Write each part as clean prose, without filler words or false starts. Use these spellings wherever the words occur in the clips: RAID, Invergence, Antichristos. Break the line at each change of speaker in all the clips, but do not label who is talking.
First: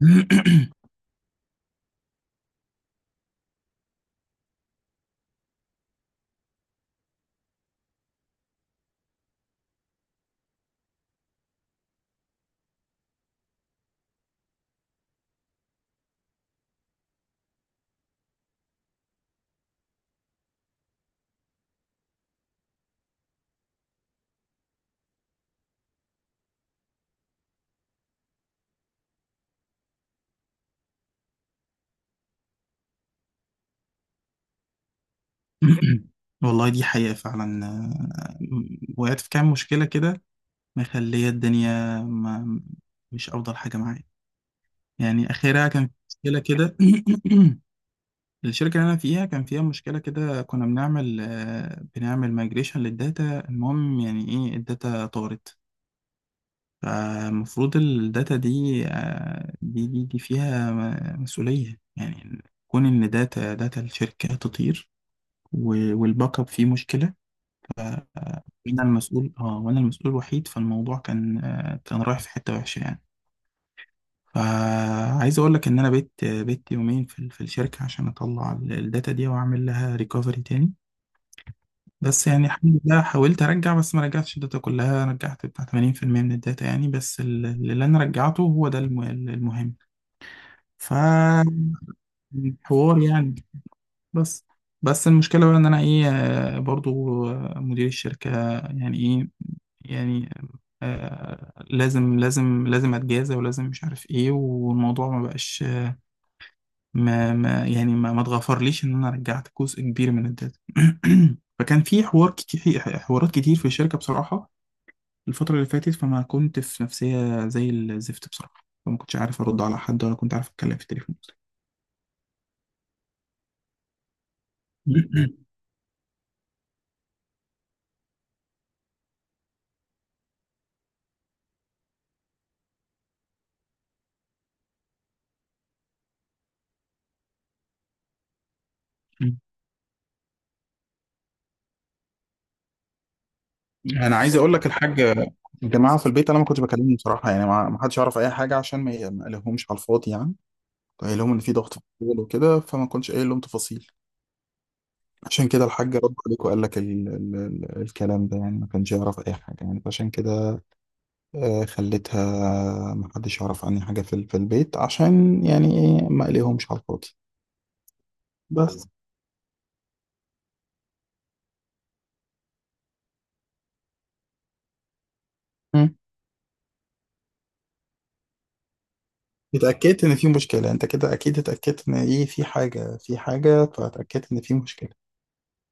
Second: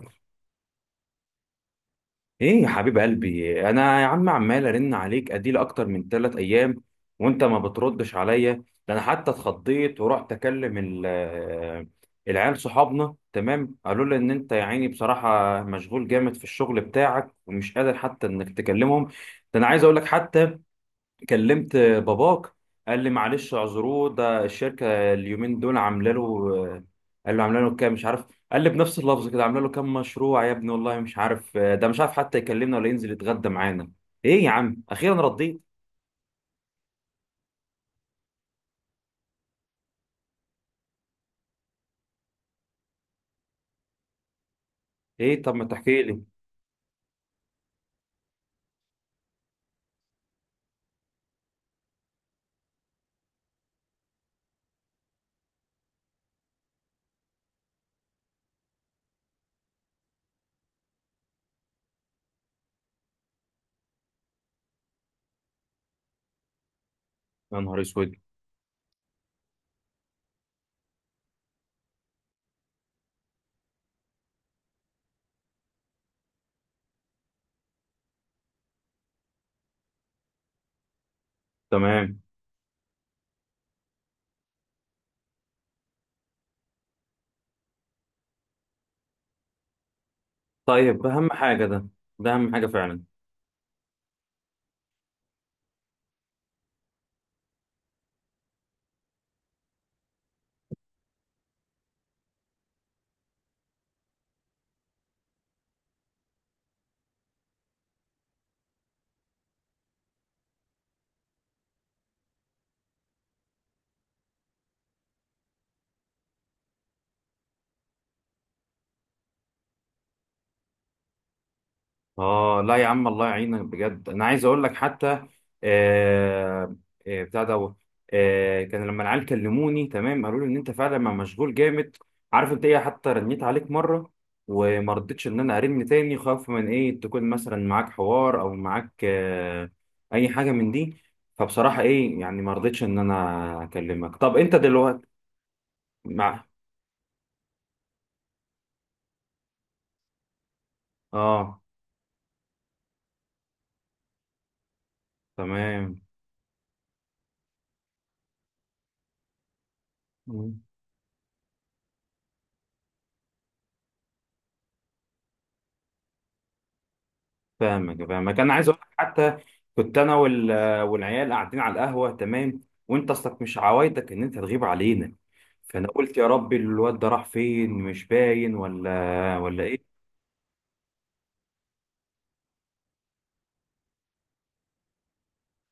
ايه يا حبيب قلبي، انا يا عم عمال ارن عليك اديل اكتر من 3 ايام وانت ما بتردش عليا. ده انا حتى اتخضيت ورحت اكلم العيال صحابنا. تمام، قالوا لي ان انت يا عيني بصراحه مشغول جامد في الشغل بتاعك ومش قادر حتى انك تكلمهم. ده انا عايز اقول لك حتى كلمت باباك، قال لي معلش اعذروه، ده الشركه اليومين دول عامله له. قال له عامله له كام مش عارف. قال لي بنفس اللفظ كده: عامله له كام مشروع يا ابني والله مش عارف، ده مش عارف حتى يكلمنا ولا ينزل يتغدى معانا. ايه يا عم، اخيرا رديت؟
والله دي حقيقة فعلا، وقعت في كام مشكلة كده، مخلية الدنيا، ما مش أفضل حاجة معايا. يعني
ايه، طب ما
آخرها كان في
تحكي لي.
مشكلة كده. الشركة اللي أنا فيها كان فيها مشكلة كده، كنا بنعمل بنعمل مايجريشن للداتا. المهم، يعني إيه، الداتا طارت. فالمفروض الداتا دي دي فيها مسؤولية يعني. كون إن داتا الشركة تطير والباك اب فيه مشكلة.
يا نهار اسود.
وانا المسؤول، اه وانا المسؤول الوحيد، فالموضوع كان كان رايح في حتة وحشة يعني. فعايز اقول لك ان انا بيت يومين في في الشركة عشان اطلع الداتا دي واعمل لها ريكفري تاني.
تمام.
بس يعني الحمد لله، حاولت ارجع، بس ما رجعتش الداتا كلها، رجعت بتاع 80% من الداتا يعني، بس اللي انا رجعته هو ده المهم.
طيب، اهم
فحوار
حاجه ده. ده اهم حاجه فعلا.
يعني. بس بس المشكلة بقى ان انا ايه، برضو، مدير الشركة يعني ايه، يعني آه لازم لازم لازم اتجازى، ولازم مش عارف ايه، والموضوع ما بقاش ما يعني ما اتغفرليش ان انا رجعت جزء كبير من الداتا. فكان في حوار كتير، حوارات كتير في الشركة بصراحة. الفترة اللي فاتت فما كنت في نفسية زي الزفت بصراحة، فما كنتش عارف ارد على حد، ولا كنت عارف اتكلم في التليفون.
اه لا يا عم، الله يعينك بجد. انا عايز اقول لك حتى آه بتاع دوت كان لما العيال كلموني. تمام، قالوا لي ان انت فعلا ما مشغول جامد. عارف انت ايه، حتى رنيت عليك مره، وما رضيتش ان انا ارن تاني خوف من ايه، تكون مثلا معاك حوار او معاك اي حاجه من دي. فبصراحه ايه يعني، ما رضيتش ان انا اكلمك.
انا
طب
عايز اقول
انت
لك الحاج،
دلوقتي
الجماعه في البيت انا
مع
ما كنتش بكلمهم بصراحه يعني، ما حدش يعرف اي حاجه عشان ما قلقهمش على الفاضي يعني. قايل لهم ان في
اه.
ضغط في الشغل وكده، فما كنتش قايل لهم تفاصيل. عشان كده الحاج
تمام.
رد عليك وقال لك ال الكلام ده يعني، ما كانش يعرف اي حاجه يعني، فعشان كده خليتها ما حدش يعرف عني حاجه في في البيت، عشان يعني ايه، ما قلقهمش على الفاضي
فاهمك فاهمك. انا عايز اقول
بس.
لك حتى، كنت انا والعيال قاعدين على القهوه، تمام، وانت اصلك مش عوايدك ان انت تغيب علينا. فانا
مم.
قلت يا ربي الواد ده راح فين، مش باين ولا ايه.
اتاكدت ان في مشكله، انت كده اكيد اتاكدت ان ايه، في حاجه، في حاجه، فاتاكدت ان في مشكله.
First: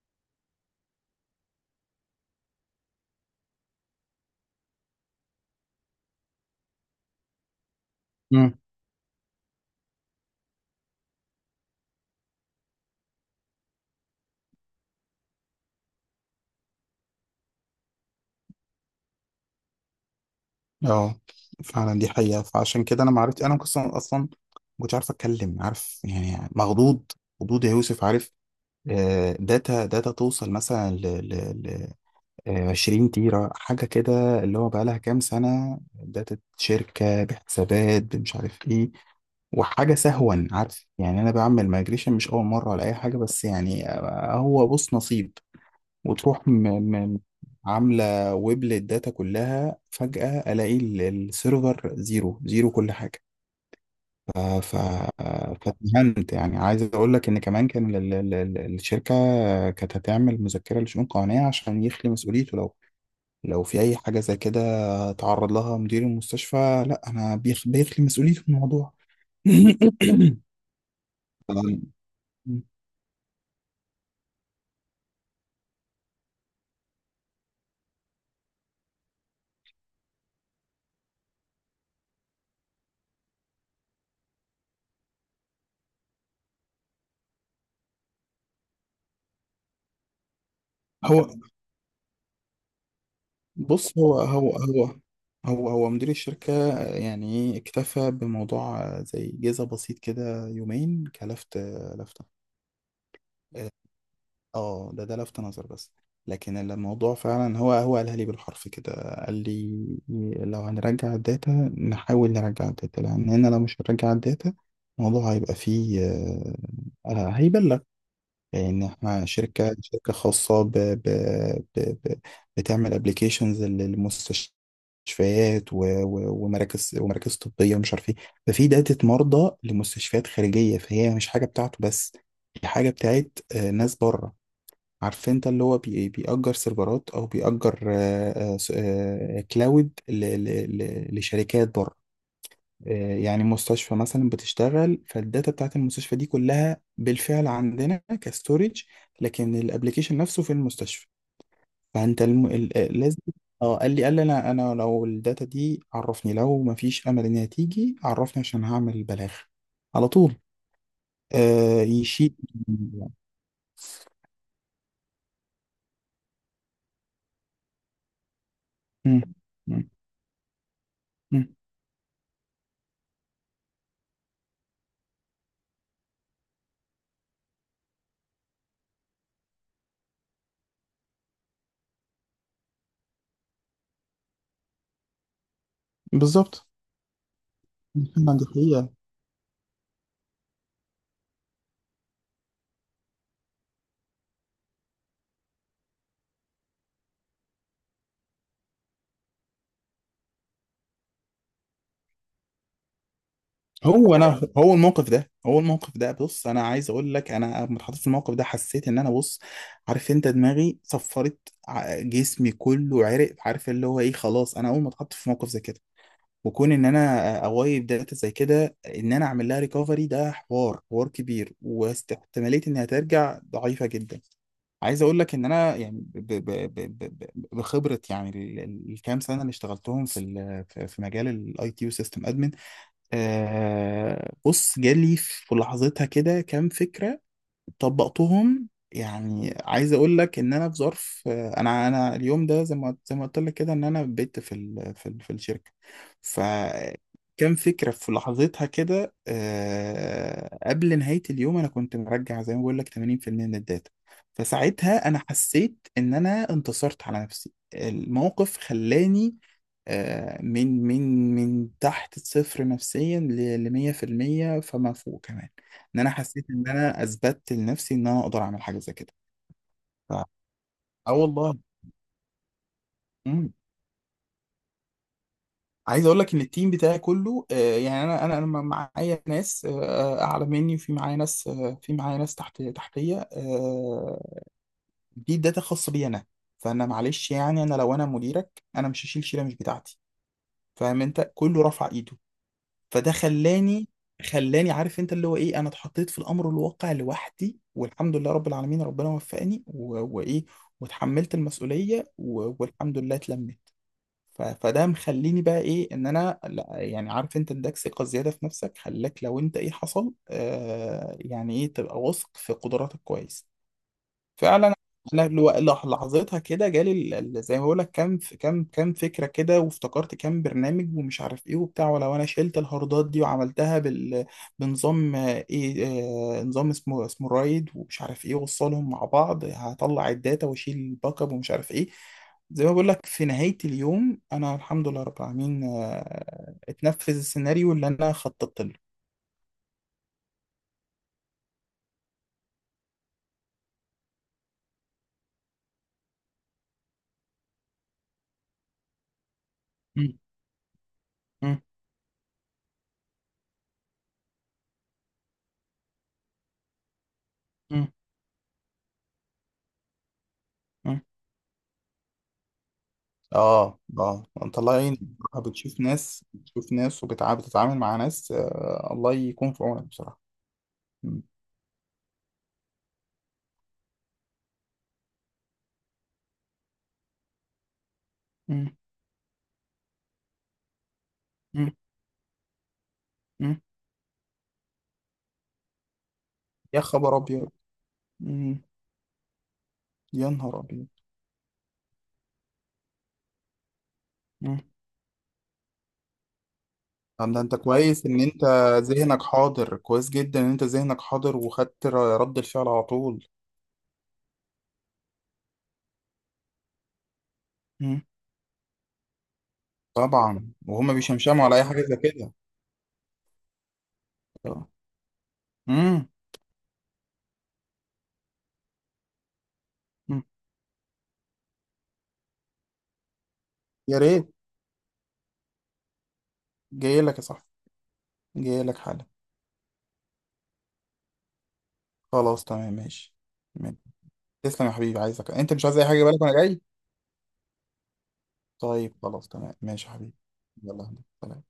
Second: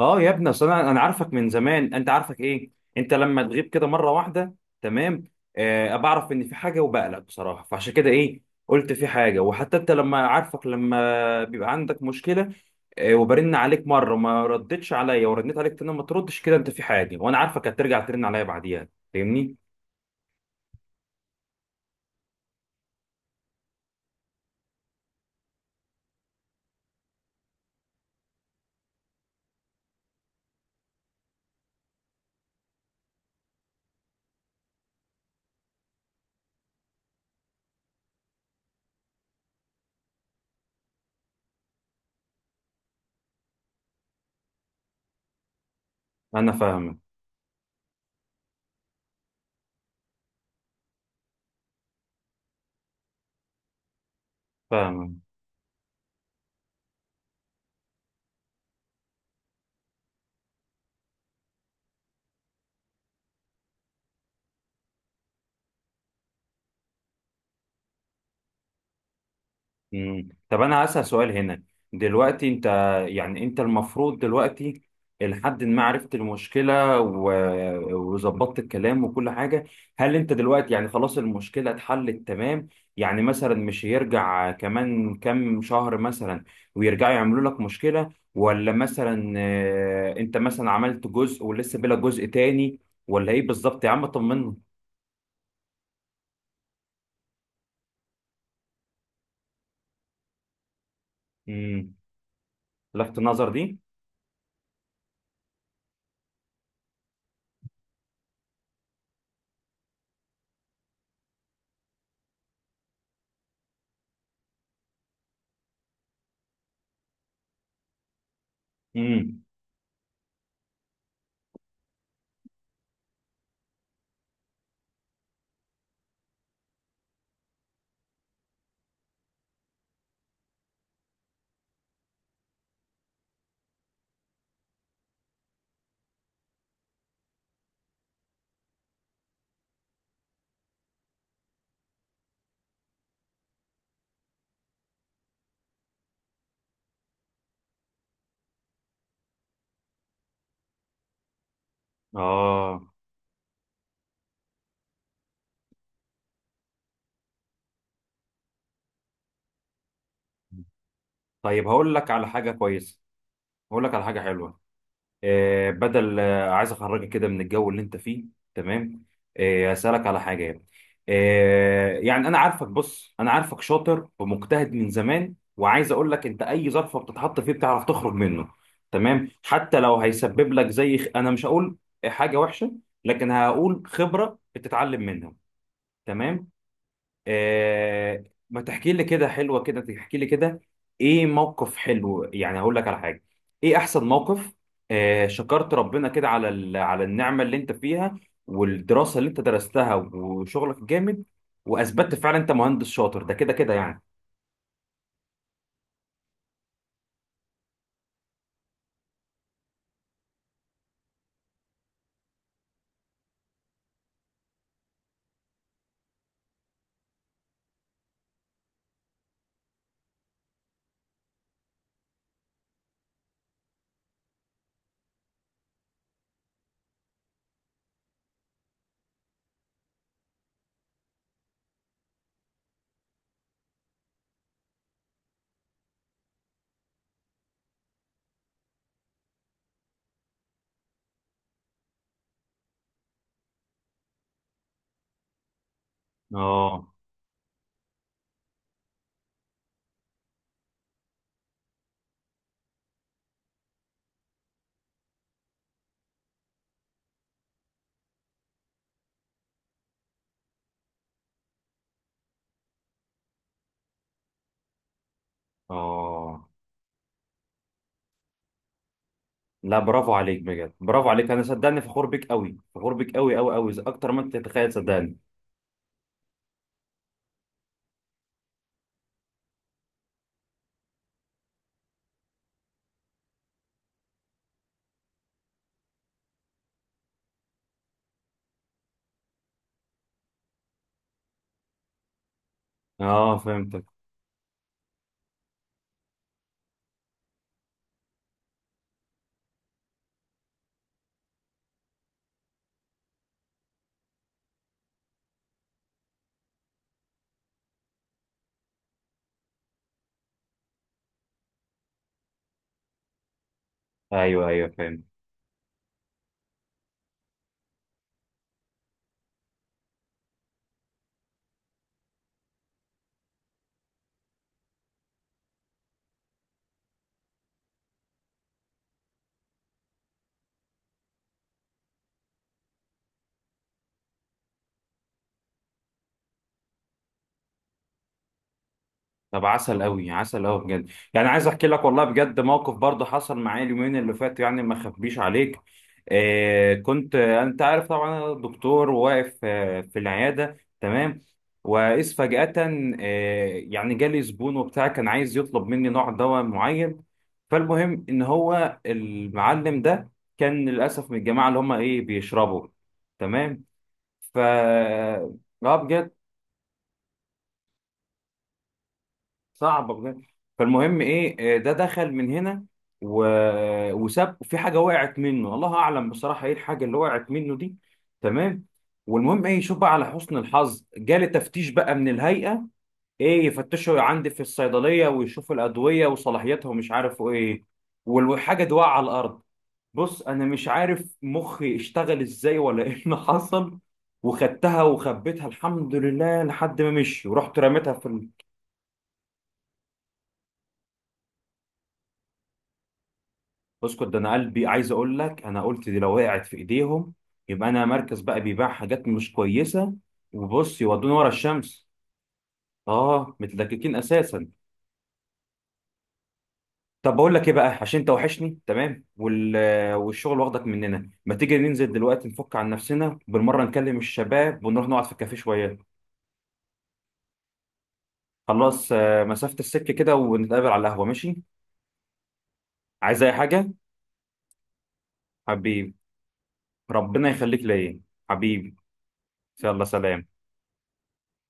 اه يا ابني، اصل انا عارفك من زمان، انت عارفك ايه. انت لما تغيب كده مره واحده، تمام، بعرف ان في حاجه وبقلق بصراحه، فعشان كده ايه،
مم.
قلت في حاجه. وحتى انت لما عارفك لما بيبقى عندك مشكله، وبرن عليك مره وما ردتش عليا، ورنيت عليك تاني ما تردش، كده انت في حاجه، وانا عارفك هترجع ترن عليا بعديها. فاهمني؟
اه، فعلا دي حقيقه، فعشان كده انا ما عرفت، انا كنت اصلا ما كنتش عارف اتكلم، عارف يعني، مخضوض، خضوض يا يوسف، عارف. داتا توصل مثلا 20 تيرة حاجة كده، اللي هو بقالها كام سنة، داتا شركة بحسابات مش عارف ايه، وحاجة سهوا. عارف يعني، أنا بعمل مايجريشن مش أول مرة ولا أي حاجة، بس يعني هو بص، نصيب. وتروح
انا فاهمك
م عاملة ويب للداتا كلها. فجأة ألاقي السيرفر زيرو زيرو كل حاجة. ف... ف...
فاهمك.
فاتهمت يعني. عايز اقول لك ان كمان كان الشركه كانت هتعمل مذكره لشؤون قانونيه عشان يخلي مسؤوليته، لو لو في اي حاجه زي كده تعرض لها مدير المستشفى، لا انا بيخلي مسؤوليته من الموضوع.
مم. طب انا هسأل سؤال هنا، دلوقتي انت، يعني انت المفروض دلوقتي لحد ما عرفت المشكلة و- وظبطت الكلام وكل حاجة، هل انت دلوقتي يعني خلاص المشكلة اتحلت تمام؟ يعني مثلا مش هيرجع كمان كام شهر مثلا ويرجعوا يعملوا لك مشكلة، ولا مثلا انت مثلا عملت
هو
جزء ولسه بلا جزء تاني؟ ولا ايه بالظبط يا
بص،
عم،
هو هو
طمنا.
هو هو هو مدير الشركة يعني اكتفى بموضوع زي جزء بسيط كده، يومين كلفت.
مم.
لفتة.
لفت النظر دي.
اه ده لفت نظر بس. لكن الموضوع فعلا هو قالها لي بالحرف كده. قال لي: لو هنرجع الداتا، نحاول نرجع الداتا، لان هنا لو مش هنرجع الداتا، الموضوع هيبقى فيه هيبلغ. لان احنا
امم.
شركة خاصة ب ب ب ب بتعمل ابلكيشنز للمستشفيات ومراكز طبية ومش عارف ايه. ففي داتا مرضى لمستشفيات خارجية، فهي مش حاجة بتاعته بس. دي حاجة بتاعت ناس بره. عارف انت، اللي هو بيأجر سيرفرات، او بيأجر كلاود لشركات بره. يعني مستشفى مثلا بتشتغل، فالداتا بتاعت المستشفى دي كلها بالفعل عندنا كستورج، لكن الابليكيشن نفسه في المستشفى. فانت الم... ال- آه،
اه،
لازم. اه قال لي، انا لو الداتا دي عرفني، لو ما فيش امل ان هي تيجي عرفني عشان هعمل بلاغ على طول.
طيب هقول لك على
يشيل.
حاجة كويسة، هقول لك على حاجة حلوة. آه بدل آه عايز أخرجك كده من الجو اللي أنت فيه. تمام.
مم. مم.
أسألك على حاجة يعني.
مم.
يعني أنا عارفك، بص أنا عارفك شاطر ومجتهد من زمان، وعايز أقول لك أنت أي ظرف بتتحط فيه بتعرف تخرج منه. تمام. حتى لو هيسبب لك زي أنا مش هقول حاجة وحشة، لكن هقول خبرة بتتعلم منها. تمام.
بالظبط.
آه،
محمد،
ما
هي.
تحكي لي كده حلوة، كده تحكي لي كده. ايه، موقف حلو يعني، هقول لك على حاجة. ايه احسن موقف، شكرت ربنا كده على على النعمة اللي انت فيها والدراسة اللي انت درستها وشغلك الجامد، واثبتت فعلا انت مهندس شاطر، ده كده كده يعني.
هو انا، هو الموقف ده، بص انا عايز اقول لك: انا لما اتحطيت في الموقف ده حسيت ان انا، بص، عارف انت، دماغي صفرت، جسمي كله عرق. عارف اللي هو ايه، خلاص انا اول ما اتحط في موقف زي كده، وكون ان انا اوايب داتا زي كده، ان انا اعمل لها ريكفري، ده حوار كبير، واحتماليه انها ترجع ضعيفه جدا. عايز اقول لك ان انا يعني بخبره، يعني الكام سنه اللي اشتغلتهم في في مجال الاي تي يو سيستم. بص، جالي في لحظتها كده كام فكرة طبقتهم. يعني عايز اقول لك ان انا في ظرف، انا اليوم ده زي ما قلت لك كده ان انا بت في في في الشركه.
اه
فكان فكره في لحظتها كده، قبل نهايه اليوم انا كنت مرجع زي ما بقول لك 80% من الداتا. فساعتها انا حسيت ان انا انتصرت على نفسي، الموقف خلاني من تحت الصفر نفسيا ل 100% فما فوق كمان. ان انا
اه،
حسيت ان انا اثبتت لنفسي ان انا اقدر اعمل حاجه زي كده.
لا، برافو عليك بجد، برافو
اه،
عليك. انا
والله.
صدقني فخور بيك قوي، فخور بيك قوي
امم
قوي قوي اكتر ما انت تتخيل، صدقني.
عايز اقول لك ان التيم بتاعي كله، يعني انا معايا ناس اعلى مني، وفي معايا ناس، تحت تحتيه، دي داتا خاصه بي انا. فانا معلش يعني، انا لو انا مديرك، انا مش هشيل شيله مش بتاعتي. فاهم انت؟ كله رفع ايده. فده
اه فهمتك.
خلاني عارف انت اللي هو ايه، انا اتحطيت في الامر الواقع لوحدي، والحمد لله رب العالمين، ربنا وفقني وايه، وتحملت المسؤولية والحمد لله اتلمت. فده مخليني بقى ايه، ان انا لا يعني، عارف انت، اداك ثقة زيادة في نفسك، خلاك لو انت ايه حصل يعني ايه تبقى واثق في قدراتك كويس.
ايوه ايوه
فعلا.
فهمت.
انا لحظتها كده جالي زي ما بقول لك كام كام فكره كده، وافتكرت كام برنامج ومش عارف ايه وبتاع. ولو انا شلت الهاردات دي وعملتها بال، بنظام، ايه، نظام اسمه رايد ومش عارف ايه، وصلهم مع بعض، هطلع الداتا واشيل الباك اب ومش عارف ايه. زي ما بقول لك في نهايه اليوم انا، الحمد لله رب العالمين، اتنفذ السيناريو اللي انا خططت له.
طب عسل قوي، عسل قوي بجد. يعني عايز احكي لك والله بجد، موقف برضه حصل معايا اليومين اللي فاتوا يعني، ما اخبيش عليك. آه كنت آه، انت عارف طبعا انا دكتور واقف في
م-
العياده، تمام.
م-
واذ فجاه يعني جالي زبون وبتاع كان عايز يطلب مني نوع دواء معين.
م-
فالمهم ان هو المعلم ده كان
م.
للاسف من الجماعه اللي هم ايه، بيشربوا. تمام.
اه اه،
ف
الله يعينك بصراحة.
اه،
بتشوف
بجد
ناس، وبتعامل، مع ناس، الله يكون في عونك
صعبه
بصراحة.
بجد. فالمهم
مم.
ايه، ده دخل من هنا و... وساب في حاجه وقعت منه، الله اعلم بصراحه ايه الحاجه اللي وقعت منه دي. تمام.
مم.
والمهم ايه، شوف بقى، على حسن الحظ جالي تفتيش
مم.
بقى من الهيئه، ايه
مم.
يفتشوا عندي في الصيدليه ويشوفوا الادويه وصلاحيتها
يا
ومش
خبر
عارف
ابيض.
ايه،
مم.
والحاجه دي واقعه على الارض. بص
يا
انا
نهار
مش
ابيض.
عارف مخي اشتغل ازاي ولا ايه اللي حصل،
مم.
وخدتها وخبيتها الحمد لله لحد ما مشي،
طب ده انت
ورحت رميتها في.
كويس ان انت ذهنك حاضر، كويس جدا ان انت ذهنك حاضر وخدت رد الفعل على طول.
اسكت، ده انا قلبي، عايز اقول لك انا قلت دي لو وقعت في ايديهم يبقى انا
مم.
مركز بقى بيبيع حاجات مش كويسه،
طبعا،
وبص
وهما
يودوني ورا
بيشمشموا على اي حاجة
الشمس.
زي كده.
اه، متلككين اساسا.
آه. مم.
طب بقول لك ايه بقى، عشان انت وحشني، تمام
مم.
والشغل واخدك مننا، ما تيجي ننزل دلوقتي نفك عن نفسنا بالمره، نكلم
يا ريت.
الشباب ونروح نقعد في الكافيه شويه.
جاي لك يا صاحبي، جاي لك
خلاص،
حالا.
مسافه السكه كده ونتقابل على القهوه، ماشي.
خلاص تمام ماشي.
عايز اي حاجه؟
تسلم يا حبيبي، عايزك انت، مش عايز اي
حبيبي،
حاجه، بالك وانا جاي.
ربنا يخليك ليا. حبيبي،
طيب خلاص تمام
يلا
ماشي يا حبيبي.
سلام.
يلا سلام.